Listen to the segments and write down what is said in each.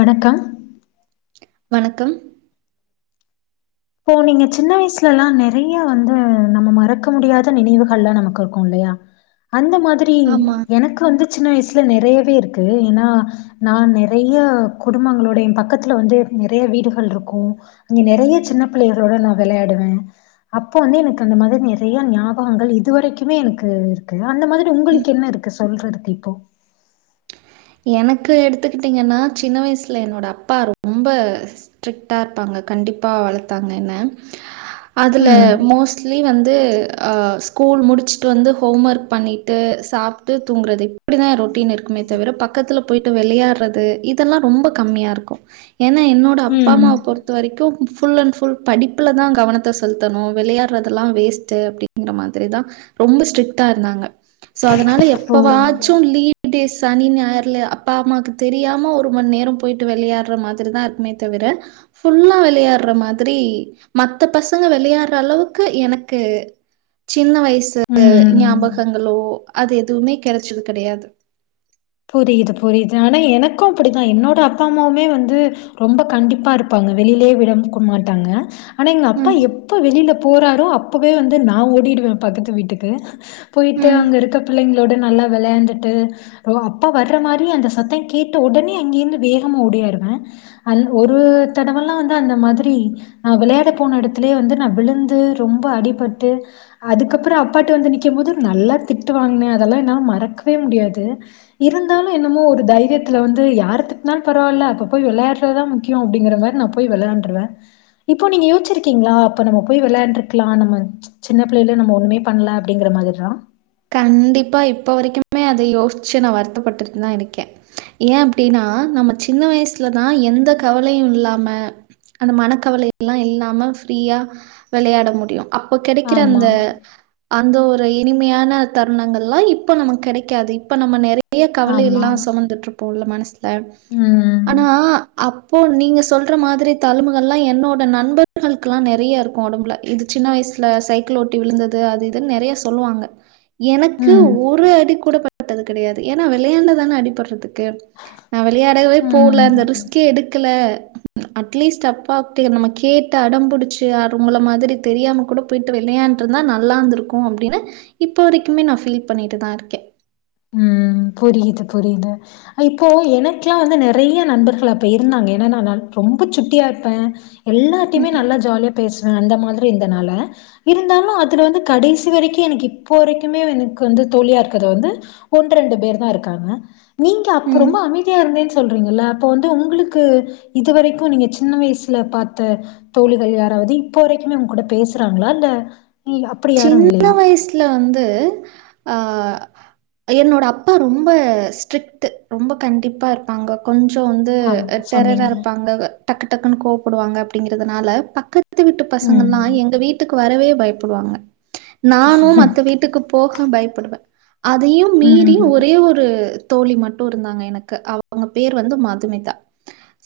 வணக்கம் வணக்கம் போ நீங்க சின்ன வயசுலல்லா நெறையா வந்து நம்ம மறக்க முடியாத நினைவுகல்லா நமக்கு இருக்கு இல்லையா அந்த மாதிரி ஆமா எனக்கு வந்து சின்ன வயசுல நெறையவே இருக்கு ஏனா நா நறைய குடும்பங்களோட எ பக்கத்துல வந்து நறைய வீடுகள் இருக்கு இங்க நெறைய சின்ன பிள்ளைகளோட நா வெளையாடுவே அப்போ வந்து எனக்கு அந்த மாரி நெறைய ஞாபகங்கள் இதுவரைக்குமே எனக்கு இருக்கு அந்த மாதிரி ம் உங்களுக்கு என்ன இருக் கு சொல்றதுக்கு இப்போ எனக்கு எடுத்துக்கிட்டீங்கன்னா சின்ன வயசுல என்னோட அப்பா ரொம்ப ஸ்ட்ரிக்டா இருப்பாங்க கண்டிப்பா வளத்தாங்க என்ன அதுல ம். மோஸ் ட்லி வந்து அ ஸ்கூல் முடிச்சுட்டு வந்து ஹோம் ஒர்க் பண்ணிட்டு சாப்ட்டு தூங்குறது அப்டிதா ரொட்டீன் இருக்குமே தவிர பக் கத்துல போயிட்டு வேளையாடுறது இதெல்லா ரொம்ப கம்மியா இருக்கு ஏன்னா என்னோட அப்பா ம். அம்மாவ பொறு த்த வரைக்கு ஃபுல் அண்ட் ஃபுல் படிப்புல தா கவனத்த செலுத்தணு வெளையாடுறதெல்லா வேஸ்ட்டு அப்டி டிங்கற மாதிரிதா ரொம்ப ஸ்ட்ரிக்ட்டா இருந்தாங்க சோ அதனால ஓ! எப்பவாச்சு லீவ் டேஸ் சனி ஞாயிறு ல அப்பா அம்மாக்கு தெரியாம ஒரு மணி நேர போயிட்டு வெளையாடுற மாதிரிதா இருக்குமே தவிர ஃபுல்லா வெளையாடுற மாதிரி மத்த பசங்க வெளையாடுற அளவுக்கு எனக்கு சின்ன வயசு ம். ஞாபகங்களோ அது எதுவுமே கெடச்சது கெடையாது புரியுது புரியுது ஆனா எனக்கு அப்டித்தா என்னோட அப்பா அம்மாவுமே வந்து ரொம்ப கண்டிப்பா இருப்பாங்க வெளியிலேயே விடகு மாட்டாங்க ஆனா எங்க அப்பா ம், எப்போ வெளியில போறாரோ அப்பவே வந்து நா ஓடிடுவே பக்கத்து வீட்டுக்கு போய்ட்டு ம். அங்க இருக்க பிள்ளைங்களோட நல்லா வெளையான்டுட்டு போ அப்பா வர்ற மாரி அந்த சத்த கேட்ட ஒடனே அங்கிருந்து வேகமா ஓடி வருவே அல் ஒரு தடவெல்லா வந்து அந்த மாதிரி நா வெளையாட போன எடத்துலயே வந்து நா விழுந்து ரொம்ப அடிபட்டு அதுக்கப்புறோ அப்பாட்ட வந்து நிக்கும் போது நல்லா திட்டு வாங்குனே அதெல்லா என்னால மறக்கவே முடியாது இருந்தாலு என்னமோ ஒரு தைரியத்துல வந்து யாரு திட்னாலு பரவாயில்ல அப்ப போய் வெளையாடுறதா முக் முக்கியோ அப்டிங்கறனால நா போய் வெளையான்ட்றுவே இப்போ நீங்க யோச்சிருக்கீங்களா அப்ப நம்ம போய் வெளையாண்டுருக்லா நம்ம சின்ன பிள்ளையில்லயே நம்ம ஒண்ணுமே பண்ல அப்டிங்கற மாதிரிலா கண்டிப்பா இப்போ வரைக்குமே அத யோச்சு நா வருத்தப்பட்டுட்டு தா இருக்கே ஏ அப்டின்னா நம்ம சின்ன வயசுலதா எந்த கவலையு இல்லாம அந்த மனக்கவல எல்லா இல்லாம ஃப்ரீயா வெளையாட முடியு அப்போ கெடைக்கிற ஆமா, அந்த அந்த ஒரு இனிமையான தருணங்கள்லா இப்ப நமக்கு கெடைக்காது இப்ப நம்ம நெறைய கவலை ஆமா. எல்லா சுமந்துட்டு இருப்போல மனசு ல ஆனா ம். அப் இப்போ நீங்க சொல்ற மாதிரி தலும்புகள்லா என்னோட நண்பர்களுக்குல்லா நெறைய இருக்கு ஒடம்புல இது சின்ன வயசுல சைக்கிள் ஓட்டி விழுந்தது அது இதுன்னு நெறைய சொல்லுவாங்க எனக்கு ம். ஒரு அடி கூட பட்டது கெடையாது ஏன்னா வெளையாண்டதான அடிபடுறதுக்கு நா வெளையாடவே போல அந்த ம். ரிஸ்க்கே எடுக்கல அட்லீஸ்ட் அப்பாட்ட நம்ம கேட்டு அடம்புடிச்சு அ உங்கள மாதிரி தெரியாம கூட போய்ட்டு விளையாண்ட்டு இருந்தா நல்லா இருந்துருக்கு அப்டின்னு இப்போ வரைக்குமே நா ஃபீல் பண்ணிட்டு தா இருக்கே ம் புரியுது புரியுது இப்போ எனக்குல்லா வந்து நெறைய நண்பர்கள் அப்ப இருந்தாங்க ஏன்னா நா நல் ரொம்ப சுட்டியா இருப்பே எல்லார்ட்டையுமே ம், நல்லா ஜாலியா பேசுவே அந்த மாதிரி இருந்தனால இருந்தாலு அதுல வந்து கடைசி வரைக்கு எனக்கு இப்போ வரைக்குமே எனக்கு வந்து தோழி இருக்குறது வந்து ஒன்ரெண்டு பேர் தா இருக்காங்க நீங்க அப்ப ம். ரொம்ப அமைதியா இருந்தீங் சொல்றீங்கல்ல அப்ப வந்து உங்களுக்கு இது வரைக்கு நீங்க சின்ன வயசுல பாத்த தோழிகள் யாராவது இப்போ வரைக்குமே ஊங்க கூட பேசுறாங்களா இல்ல அப்படி யாரும் சின்ன இல்லையா? வயசுல வந்து ஆ என்னோட அப்பா ரொம்ப ஸ்ட்ரிக்ட் ரொம்ப கண்டிப்பா இருப்பாங்க கொஞ்சோ வந்து ஆமா டெரரா சொன்னீங்க. இருப்பாங்க டக்கு டக்குன்னு கோப்படுவாங்க அப்படிங்கறதுனால பக்கத்து பக்கத்து வீட்டு பசங்கள்லாம் ம். எங்க வீட்டுக்கு வரவே பயப்படுவாங்க நானு மத்த வீட்டுக்கு போக பயப்படுவேன் அதையும் மீறி ம். ஒரே ஒரு தோழி மட்டும் இருந்தாங்க எனக்கு அவூங்க பேரு வந்து மதுமிதா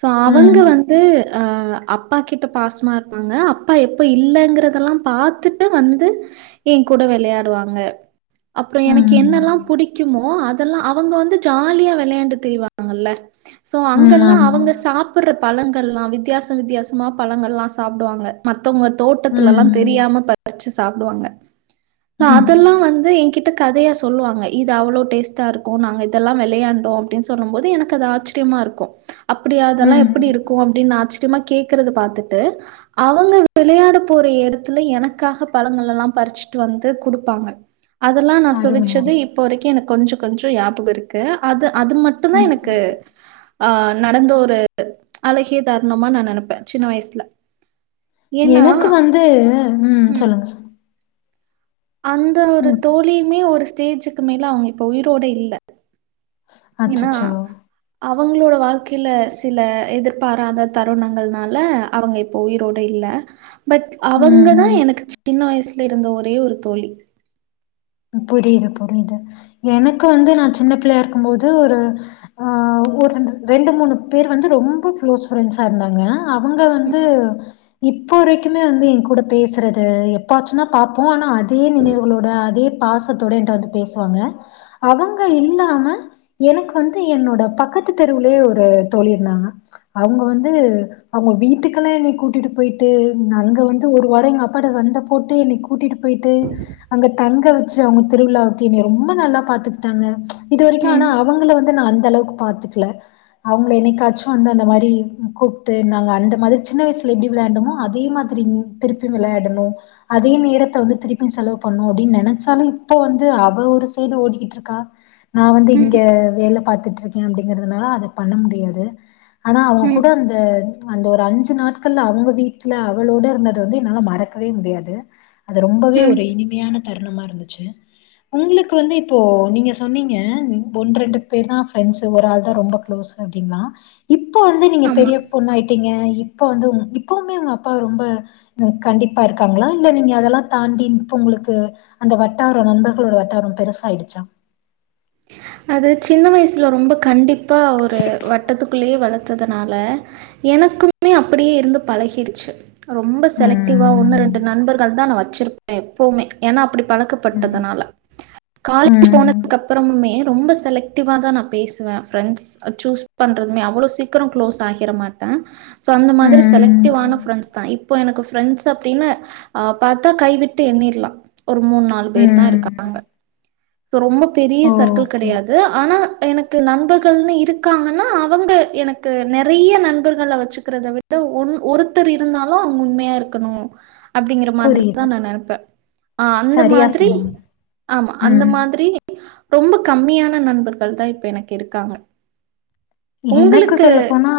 சோ அவுங்க ம் வந்து வந்து அப்பா கிட்ட பாசமா இருப்பாங்க அப்பா எப்போ இல்லங்கிறதெல்லாம் பாத்துட்டு வந்து என் கூட விளையாடுவாங்க அப்புறோ எனக்கு ம் என்னெல்லா புடிக்கும் புடிக்குமோ அதெல்லா அவுங்க வந்து ஜாலியா விளையாண்டு திரிவாங்கல்ல சோ ம் அங்கெல்லா ஆமா அவுங்க சாப்பிட்ற பழங்கள்லா வித்தியாசம் வித்தியாசமா பழங்கள்லா சாப்புடுவாங்க மத்தவுங்க தோட்டத்துல எல்லா ம் தெரியாம பறிச்சு சாப்புடுவாங்க நா ம் அதெல்லா வந்து என்கி ட்ஞ கதையா சொல்லுவாங்க இது அவ்வளோ டேஸ்ட்டா இருக்கும் நாங்க இதெல்லா விளையாண்டோம் அப்படின்னு சொல்லும் போது எனக்கு அது ஆச்சரியமா இருக்கும் கு அப்படி அதெல்லா ம் எப்படி இருக்கும் அப்படின் ஆச்சரியமா கேக்குறது பாத்தட்டு அவுங்க விளையாட போற எடத்துல எனக்காக பழங்கள் எல்லா பறிச்சுட்டு வந்து குடுப்பாங்க அதெல்லாநா அருமை சுவிச்சது அருமை இப்ப இப்போ வரைக்கும் எனக்கு கொஞ்சோ கொஞ்சோ ஞாபகம் இருக்கு அது அது மட்டும் தா ம் எனக்கு ஆ நடந்த ஒரு அழகிய தருணமா நா நினைப்ப சின்ன வயசுல ஏன்னா எனக்கு வந்து ம் சொல்லுங்க சொல்லுங்க அந்த ஒரு ம் தோழியுமே ஒரு ஸ்டேஜிக்கு மேல அவுங்க இப்ப உயிரோட இல்ல ஏன்னா அச்சச்சோ அவுங்களோட வாழ்க்கையில சில எதிர்பாராத தருணங்கள்னால அவுங்க இப் உயிரோட இல்ல பட் அவுங்கதா ம் எனக்கு சின்ன வயசுல இருந்த ஒரே ஒரு தோழி புரியுது புரியுது எனக்கு வந்து நா சின்ன பிள்ளையா இருக்கும் போது ஒரு ஆ ஒரு ரெ ரெண்டு மூணு பேர் வந்து ரொம்ப க்ளோஸ் ஃப்ரெண்ட்ஸா இருந்தாங்க அவுங்க ம், வந்து இப்போ வரைக்குமே வந்து என்கூட பேசுறது எப்பாச்சும் தா பாப்போம் ஆனால் அதே நினைவுகளோட அதே பாசத்தோட என்ட வந்து பேசுவாங்க அவுங்க இல்லாம எனக்கு வந்து என்னோட பக்கத்து தெருவுலயே ஒரு தோழி இருந்தாங்க அவுங்க வந்து அவுங்க வீட்டுக்குல்லா என்னைய கூட்டிட்டு போயிட்டு நா இங்க வந்து ஒரு வாரம் எங்க அப்பாட்ட சண்ட போட்டு என்னை கூட்டிட்டு போயிட்டு அங்க தங்க வச் ச்சு அவுங்க திருவிழாவுக்கு ரொம்ப நல்லா பாத்துக்கிட்டாங்க இது வரைக்கும் ஆனா ம், அவுங்கள வந்து நா அந்த அளவுக்கு பாத்துக்கல அவுங்கள என்னைக்காச்சு வந்து அந்த மாதிரி கூப்ட்டு நாங்க அந்த மாதிரி சின்ன வயசுல எப்படி விளையாண்டமோ அதே மாதிரி திருப்பி விளையாடணும் அதே நேரத்த வந்து திருப்பி செலவு பண்ணணும் அப்படின் நினைச்ச ஆனா இப்ப வந்து அவ ஒரு சைடு ஓடிக்கிட்டு இருக்கா நா வந்து இங்க ம், வேல பாத்துட்டு இருக் ஏன் அப்படிங்கறதுனால அத பண்ண முடியாது ஆனா அவுங்க ம், கூட அந்த அந்த ஒரு அஞ்சு நாள் க்கல்ல அவுங்க வீட்டுல அவளோட இருந்தத வந்து என்னால மறக்கவே முடியாது அது ரொம்பவே ம். ஒரு இனி இனிமையான தருணமா இருந்துச்சு உங்களுக்கு வந்து இப்போ நீங்க சொன்னீங்க ஒன்னு ரெண்டு பேர் தா ஃப்ரெண்ட்ஸ்ஸு ஒரு ஆள் தா ரொம்ப க்ளோஸ் அப்டிங்களா இப்ப வந்து நீங்க ஆமா. பெரிய பொண்ணாயிட்டீங்க இப்ப வந்து இப்பவுமே உங்க அப்பா ரொம்ப உ கண்டிப்பா இருக்காங்களா இல்ல நீங்க அதெல்லாம் தாண்டி இப்ப உங்களுக்கு அந்த வட்டாரம் நண்பர்களோட வட்டாரம் பெருசாயிடுச்சா அது சின்ன வயசுல ரொம்ப கண்டிப்பா ஒரு வட்டத்துக்குள்ளயே வளததுனால எனக்குமே அப்படியே இருந்து பழகிடுச்சு ரொம்ப செலக்டிவா ஒன்னு ரெண்டு நண்பர்கள் தா நான வச்சிருப்ப எப்போமே ஏனா அப்டி பழக்கப்பட்டதுனால காலேஜ் ம் போனதுக்கு அப்புறமுமே ரொம்ப செலக்டிவாதா நான பேசுவ ஃப்ரெண்ட்ஸ் சூஸ் பண்றதுமே அவ்வளோ சீக்கிரோ க்ளோஸ் ஆகிற மாட்ட சோ அந்த மாதிரி ம் செலக்டிவ்வான பிரெண்ட்ஸ் தா இப்ப எனக்கு பிரெண்ட்ஸ் அப்டின்னு‌ ஆ பாத்தா கைவிட்டு எண்ணிர்லா ஒரு மூண் நாள் பேர் தா ம் இருக்காங்க சோ ரொம்ப பெரிய சர்க்கிள் ஓகே கெடையாது ஆனா எனக்கு நண்பர்கள்ன்னு இருக்காங்கன்னா அவங்க எனக் கு நெறைய நண்பர்கள வச்சுக்கிறத விட ஒன் ஒருத்தர் இருந்தாலு அவங்க உண்மையா இருக்கணு அப்படிங்கற மாதிரி தா புரியுது நா நனப்ப ஆ அந்த சரியா மாதிரி சொன்னீங்க ஆமா அந்த ம் மா த்ரி ரொம்ப கம்மியான நண்பர்கள் தா இப்ப எனக்கு இருக்காங்க எனக்கு உங்களுக்கு சொல்ல போனா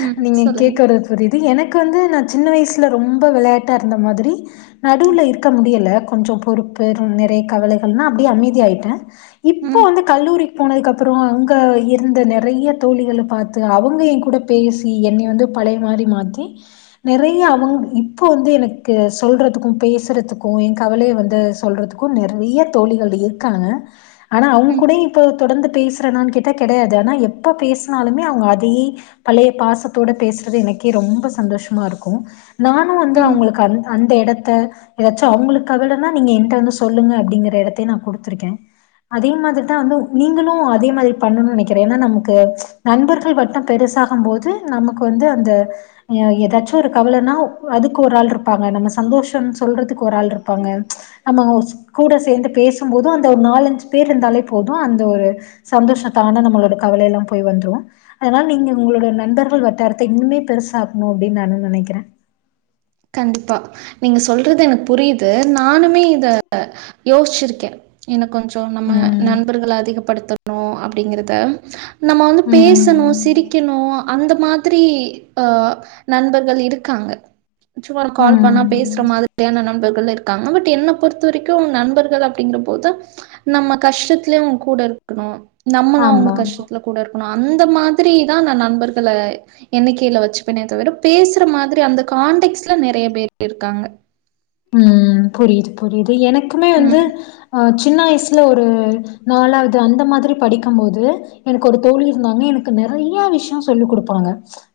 ம். நீங்க சொல்லுங்க. கேக்குறது புரிது எனக்கு வந்து நா சின்ன வயசுல ரொம்ப வெளையாட்டா இருந்த மாதிரி நடுவுல இருக்க முடியல கொஞ்சோ பொறுப்பு நிறைய கவலைகனா அப்டியே அமைதி ஆய்ட்ட இப்ப ம். வந்து கல்லூரிக் போனதுக்கு அப்புறோ அங்க இருந்த ந நறைய தோழிகள பாத்து அவங்க எ கூட பேசி என்னைய வந்து பழைய மாரி மாத்தி நிறைய அவங்க இப்ப வந்து எனக்கு சொல்றதுக்கு பேசுறதுக்கு எ கவலைய வந்து சொல்றதுக்கு க்கும் நிறைய தோழிகள் இருக்காங்க ஆனா அவங்க ம். கூட இப்போ தொடர்ந்து பேசுறனான்னு கேட்டா கெடையாது ஆனா எப்ப பேசுனாலுமே அவங்க அதையே பழைய பாசத்தோட பேசுறது எனக்கே ரொம்ப சந்தோஷமா இருக்கு நானு வந்து ம். அவங்களுக்கு அந் அந்த எடத்த ஏதாச்சு அவங்களுக்கு கவலனா நீங்க என்ட்ட வந்து சொல்லுங்க அப்டிங்கற எடத்தயு நா குடுத்திருக்க அதே மாதிரிதா வந்து நீங்களு அதே மாதிரி பண்ணு நினைக்கிற ஏன்னா நமக் கு நண்பர்கள் மட்டும் பெருசாகும் போது நமக்கு வந்து அந்த அ ஏதாச்சு ஒரு கவலனா அதுக்கு ஒரு ஆள் இருப்பாங்க நம்ம சந்தோஷம் சொல்றதுக்கு ஒரு ஆள் இருப்பாங்க நம்ம கூட சேந்து பேசும் போதும் அந்த ஒரு நாலஞ்சு பேர் இருந்தாலே போது அந்த ஒரு சந்தோஷத்தானா நம்மளோட கவலல்லா போய் வந்துரு அதனால நீங்க உங்களோட நண்பர்கள் வட்டாரத்த இன்னுமே பெருசாக்கணு அப்டின்னு நானு நெனைக்கிற கண்டிப்பா நீங்க சொல்றது எனக்கு புரியுது நானுமே இத யோசிச்சிருக்க இன்னு கொஞ்சோ நம்ம ம் நண்பர்கள அதிகப்படுத்தணு அப்டிங்கிறத நம்ம வந்து ம் பேசணு சிரிக் க்கணு அந்த மாதிரி அ நண்பர்கள் இருக்காங்க சும்மா ஒரு கால் பண்ணா ம் பேசுற மாதி யான நண்பர்கள் இருக்காங்க பட் என்ன பொறுத்த வரைக்கு நண்பர்கள் அப்டிங்கிற போது நம்ம கஷ்டத்துலயு அவங்க கூட இருக்கணு நம்மளு அவங்க ஆமா கஷ்டோ த்ல கூட இருக்கணு அந்த மாதிரி தா நா நண்பர்கள எண்ணிக்கைல வச்சுப்பனே தவிர பேசுற மாதிரி அந்த கான்டெக்ஸ்ல நெறைய பேர் இருக்காங்க ம் புரியிது புரியிது எனக்குமே வந்து ம். அ சின்ன வயசில ஒரு நாலாவது அந்த மாதிரி படிக்கும்போது எனக்கு ஒரு தோழி இருந்தாங்க எனக்கு நெறய விஷயோ சொல்லி குடுப்பாங்க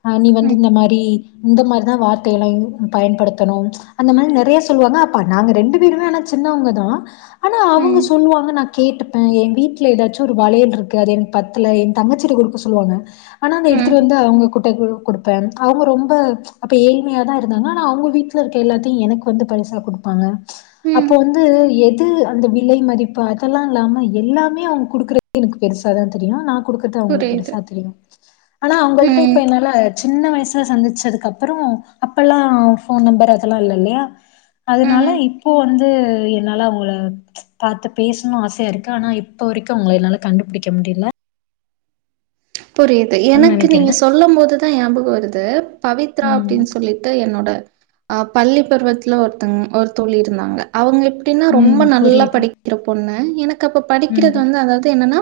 அ நீ வந்து ம். இந்த மாரி இந்த மாரிதா வார்த்தையல்லா யூ பயன்படுத்தணு அந்த மாரி நெறய சொல்லுவாங்க அப்ப நாங்க ரெண்டு பேருமே ஆனா சின்னவங்க தா ஆனா அவங்க ம். சொல்லுவாங்க நா கேட்டுப்ப எ வீட்ல எதாச்சு ஒரு வளையல் இருக்கு அது எனக்கு பத்தல எ தங்கச்சிட்ட குடுக்க சொல்லுவாங்க ஆனா அத ம். எடுத்துட்டு வந்து அவங்க குடுப் ட குடு குடுத்தே அவுங்க ரொம்ப அப்ப ஏழ்மையா தா இருந்தாங்க ஆனா அவுங்க வீட்ல இருக்க எல்லாத்தியு எனக் வந்து பரிசா குடுப்பாங்க ம். அப்போ வந்து எத் து அந்த விலை மதிப்பு அதெல்லா இல்லாம எல்லாமே அவுங் குடுக்கறது எனக்கு பெருசாதா தெரியு நா குடுக்கற்து அவுங்களுக்கு புரியுது. பெருசா தெரியு ஆனா அவுங்கள்ட்ட ம். இப்ப என்னால சின்ன வயசுல சந்திச்சதுக்கு அப்றோ அப்பெல்லா ஃபோன் நம்பர் அதெல்லா இல்ல இல்லயா அதனால ம். இப்போ வந்து என்னால அவுங்கள பாத்து பேசணு ஆசையா இருக்கு ஆனா இப்ப வரைக்கு அவுங்கள என்னால கண்டுபுடிக்க முடியில புரியுது எனக்கு நெனைக்கிறே நீங்க சொல்லு போதுதா ஞாபகோ வருது பவித்ரா ம் அப்டின் சொல்லிட்டு என்னோட அ பள்ளி பருவத்துல ஒருத்தங்க ஒரு தோழி இருந்தாங்க அவுங்க எப்டின்னா ரொம்ப ம் நல்லா புரியுது படிக் க்கிற பொண்ணு எனக்கு அப்ப ம் படிக்கிறது வந்து அதாவது என்னன்னா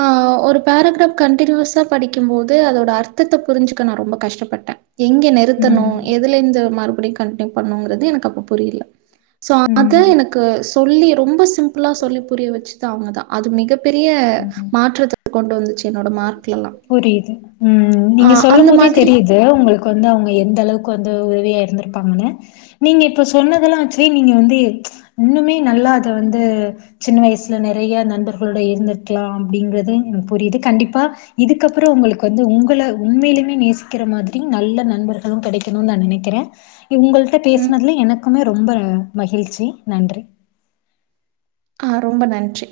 ஆ ஒரு பேரகிராப் கன்டினியூஸா படிக்கு போது அதோட அர்த்தத்த புரிஞ்சிக்க நா ரொம்ப கஷ்டப்பட்ட எங்க நிற் த்தனு ம் எதுலந்து மறுபடி கன்ட்னியூ பண்னுங்கறது எனக்கு அப்ப புரியில சோ அது ம் எனக்கு சொல்லி ரொம்ப சிம்பிளா சொல்லி புரிய வச்சது அவுங்க தா அது மிகப்பெரிய மாற்றத்த கொண்டு வந்துச்சி புரியுது ம் ஆ நீங்க சொல்லு அந்த போதே மாதிரி தெரியித் து உங்களுக்கு வந்து அவுங்க எந்த அளவுக்கு வந்து உதவியா இருந்திருப்பாங்கனு நீங்க இப்ப சொன்னதெல்லா வச்சி நீங்க வந்து இன்னுமே நல்லா அத வந்து சின்ன வயசுல நெறய நண்பர்களோட இருந்திருக்லா அப்டின்றது எனக் புரியிது கண்டிப் பா இதுக்கப்புற உங்களுக்கு வந்து உங்கள உண்மையிலுமே நேசிக்கிற மாதிரி நல்ல நண்பர் அதுவு கெடைக்கனுன் நா நெனைக்கிறே உங்கள்ட்ட ம். பேச்னதுல எனக்குமே ரொம்ப மகிழ்ச்சி நன்றி ஆ ரொம்ப நன்றி